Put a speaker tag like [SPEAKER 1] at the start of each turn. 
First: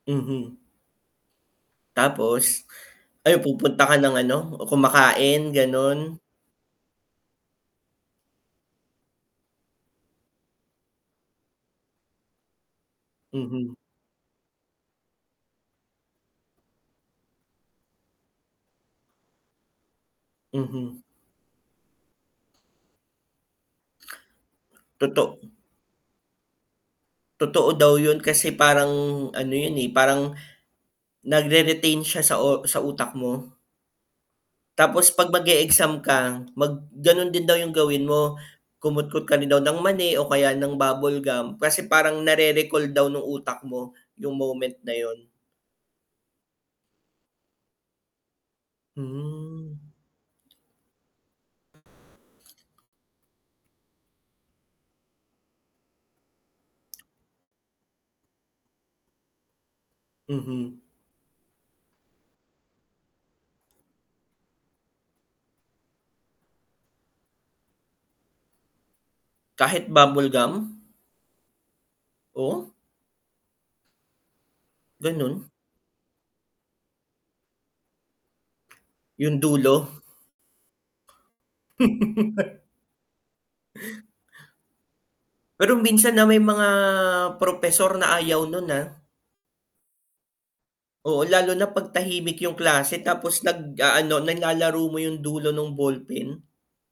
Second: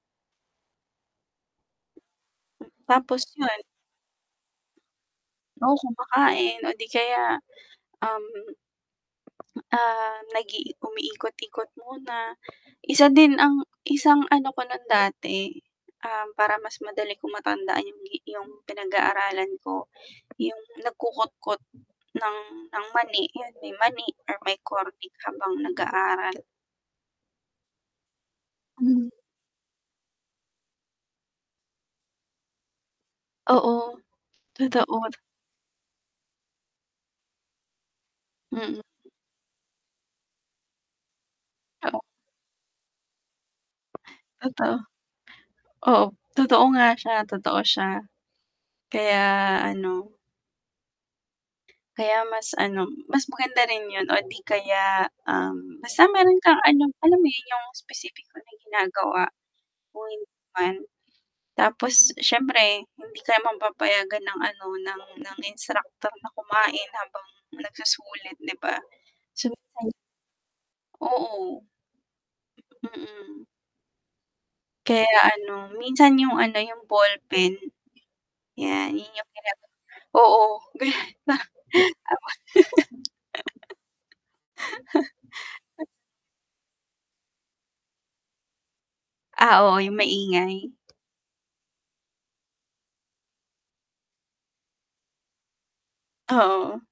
[SPEAKER 1] Mhm. Tapos
[SPEAKER 2] Tapos,
[SPEAKER 1] ay
[SPEAKER 2] 'yun.
[SPEAKER 1] pupunta ka ng ano, kumakain,
[SPEAKER 2] Ako,
[SPEAKER 1] ganun?
[SPEAKER 2] kumakain o 'di kaya, um ah, nag-i umiikot-ikot muna. Isa din ang
[SPEAKER 1] Mhm.
[SPEAKER 2] isang ano ko nun dati, um, para mas madali ko matandaan 'yung gi 'yung pinag-aaralan ko, 'yung
[SPEAKER 1] Mhm.
[SPEAKER 2] nagkukotkot ng ng mani, 'yun may mani or my kornik
[SPEAKER 1] Toto
[SPEAKER 2] habang nag aaral.
[SPEAKER 1] Totoo daw 'yun kasi parang
[SPEAKER 2] Hmm.
[SPEAKER 1] ano 'yun, eh, parang nagre-retain siya sa o sa utak mo.
[SPEAKER 2] Oo. Totoo.
[SPEAKER 1] Tapos 'pag mag-e-exam ka, mag ganun din daw yung gawin mo,
[SPEAKER 2] Mm.
[SPEAKER 1] kumutkot ka rin daw ng mani o kaya ng bubble gum kasi
[SPEAKER 2] Oo.
[SPEAKER 1] parang nare-recall daw ng utak mo yung moment
[SPEAKER 2] Totoo.
[SPEAKER 1] na 'yun.
[SPEAKER 2] Oo, totoo nga siya, totoo siya. Kaya
[SPEAKER 1] Hmm.
[SPEAKER 2] ano kaya mas ano, mas maganda rin 'yun o 'di kaya, um, basta meron kang ano, alam mo 'yun, 'yung specific na may ginagawa, kung hindi man.
[SPEAKER 1] Mhm.
[SPEAKER 2] Tapos siyempre, hindi ka mapapayagan ng ano ng ng instructor na kumain habang nagsusulit, 'di ba?
[SPEAKER 1] Kahit
[SPEAKER 2] [unintelligible]
[SPEAKER 1] bubble gum?
[SPEAKER 2] Oo.
[SPEAKER 1] Oh?
[SPEAKER 2] Mm. Kaya
[SPEAKER 1] Ganun?
[SPEAKER 2] ano, minsan 'yung ano, yung ballpen. 'Yan, 'yan, 'yung
[SPEAKER 1] 'Yung dulo.
[SPEAKER 2] [unintelligible] oo, ganyan
[SPEAKER 1] Pero minsan, ah, may mga propesor na ayaw 'nun, ah.
[SPEAKER 2] Ah, oo 'yung maingay.
[SPEAKER 1] Oo, lalo na 'pag tahimik 'yung klase tapos nag-aano, nalalaro mo 'yung dulo ng ballpen.
[SPEAKER 2] Oo.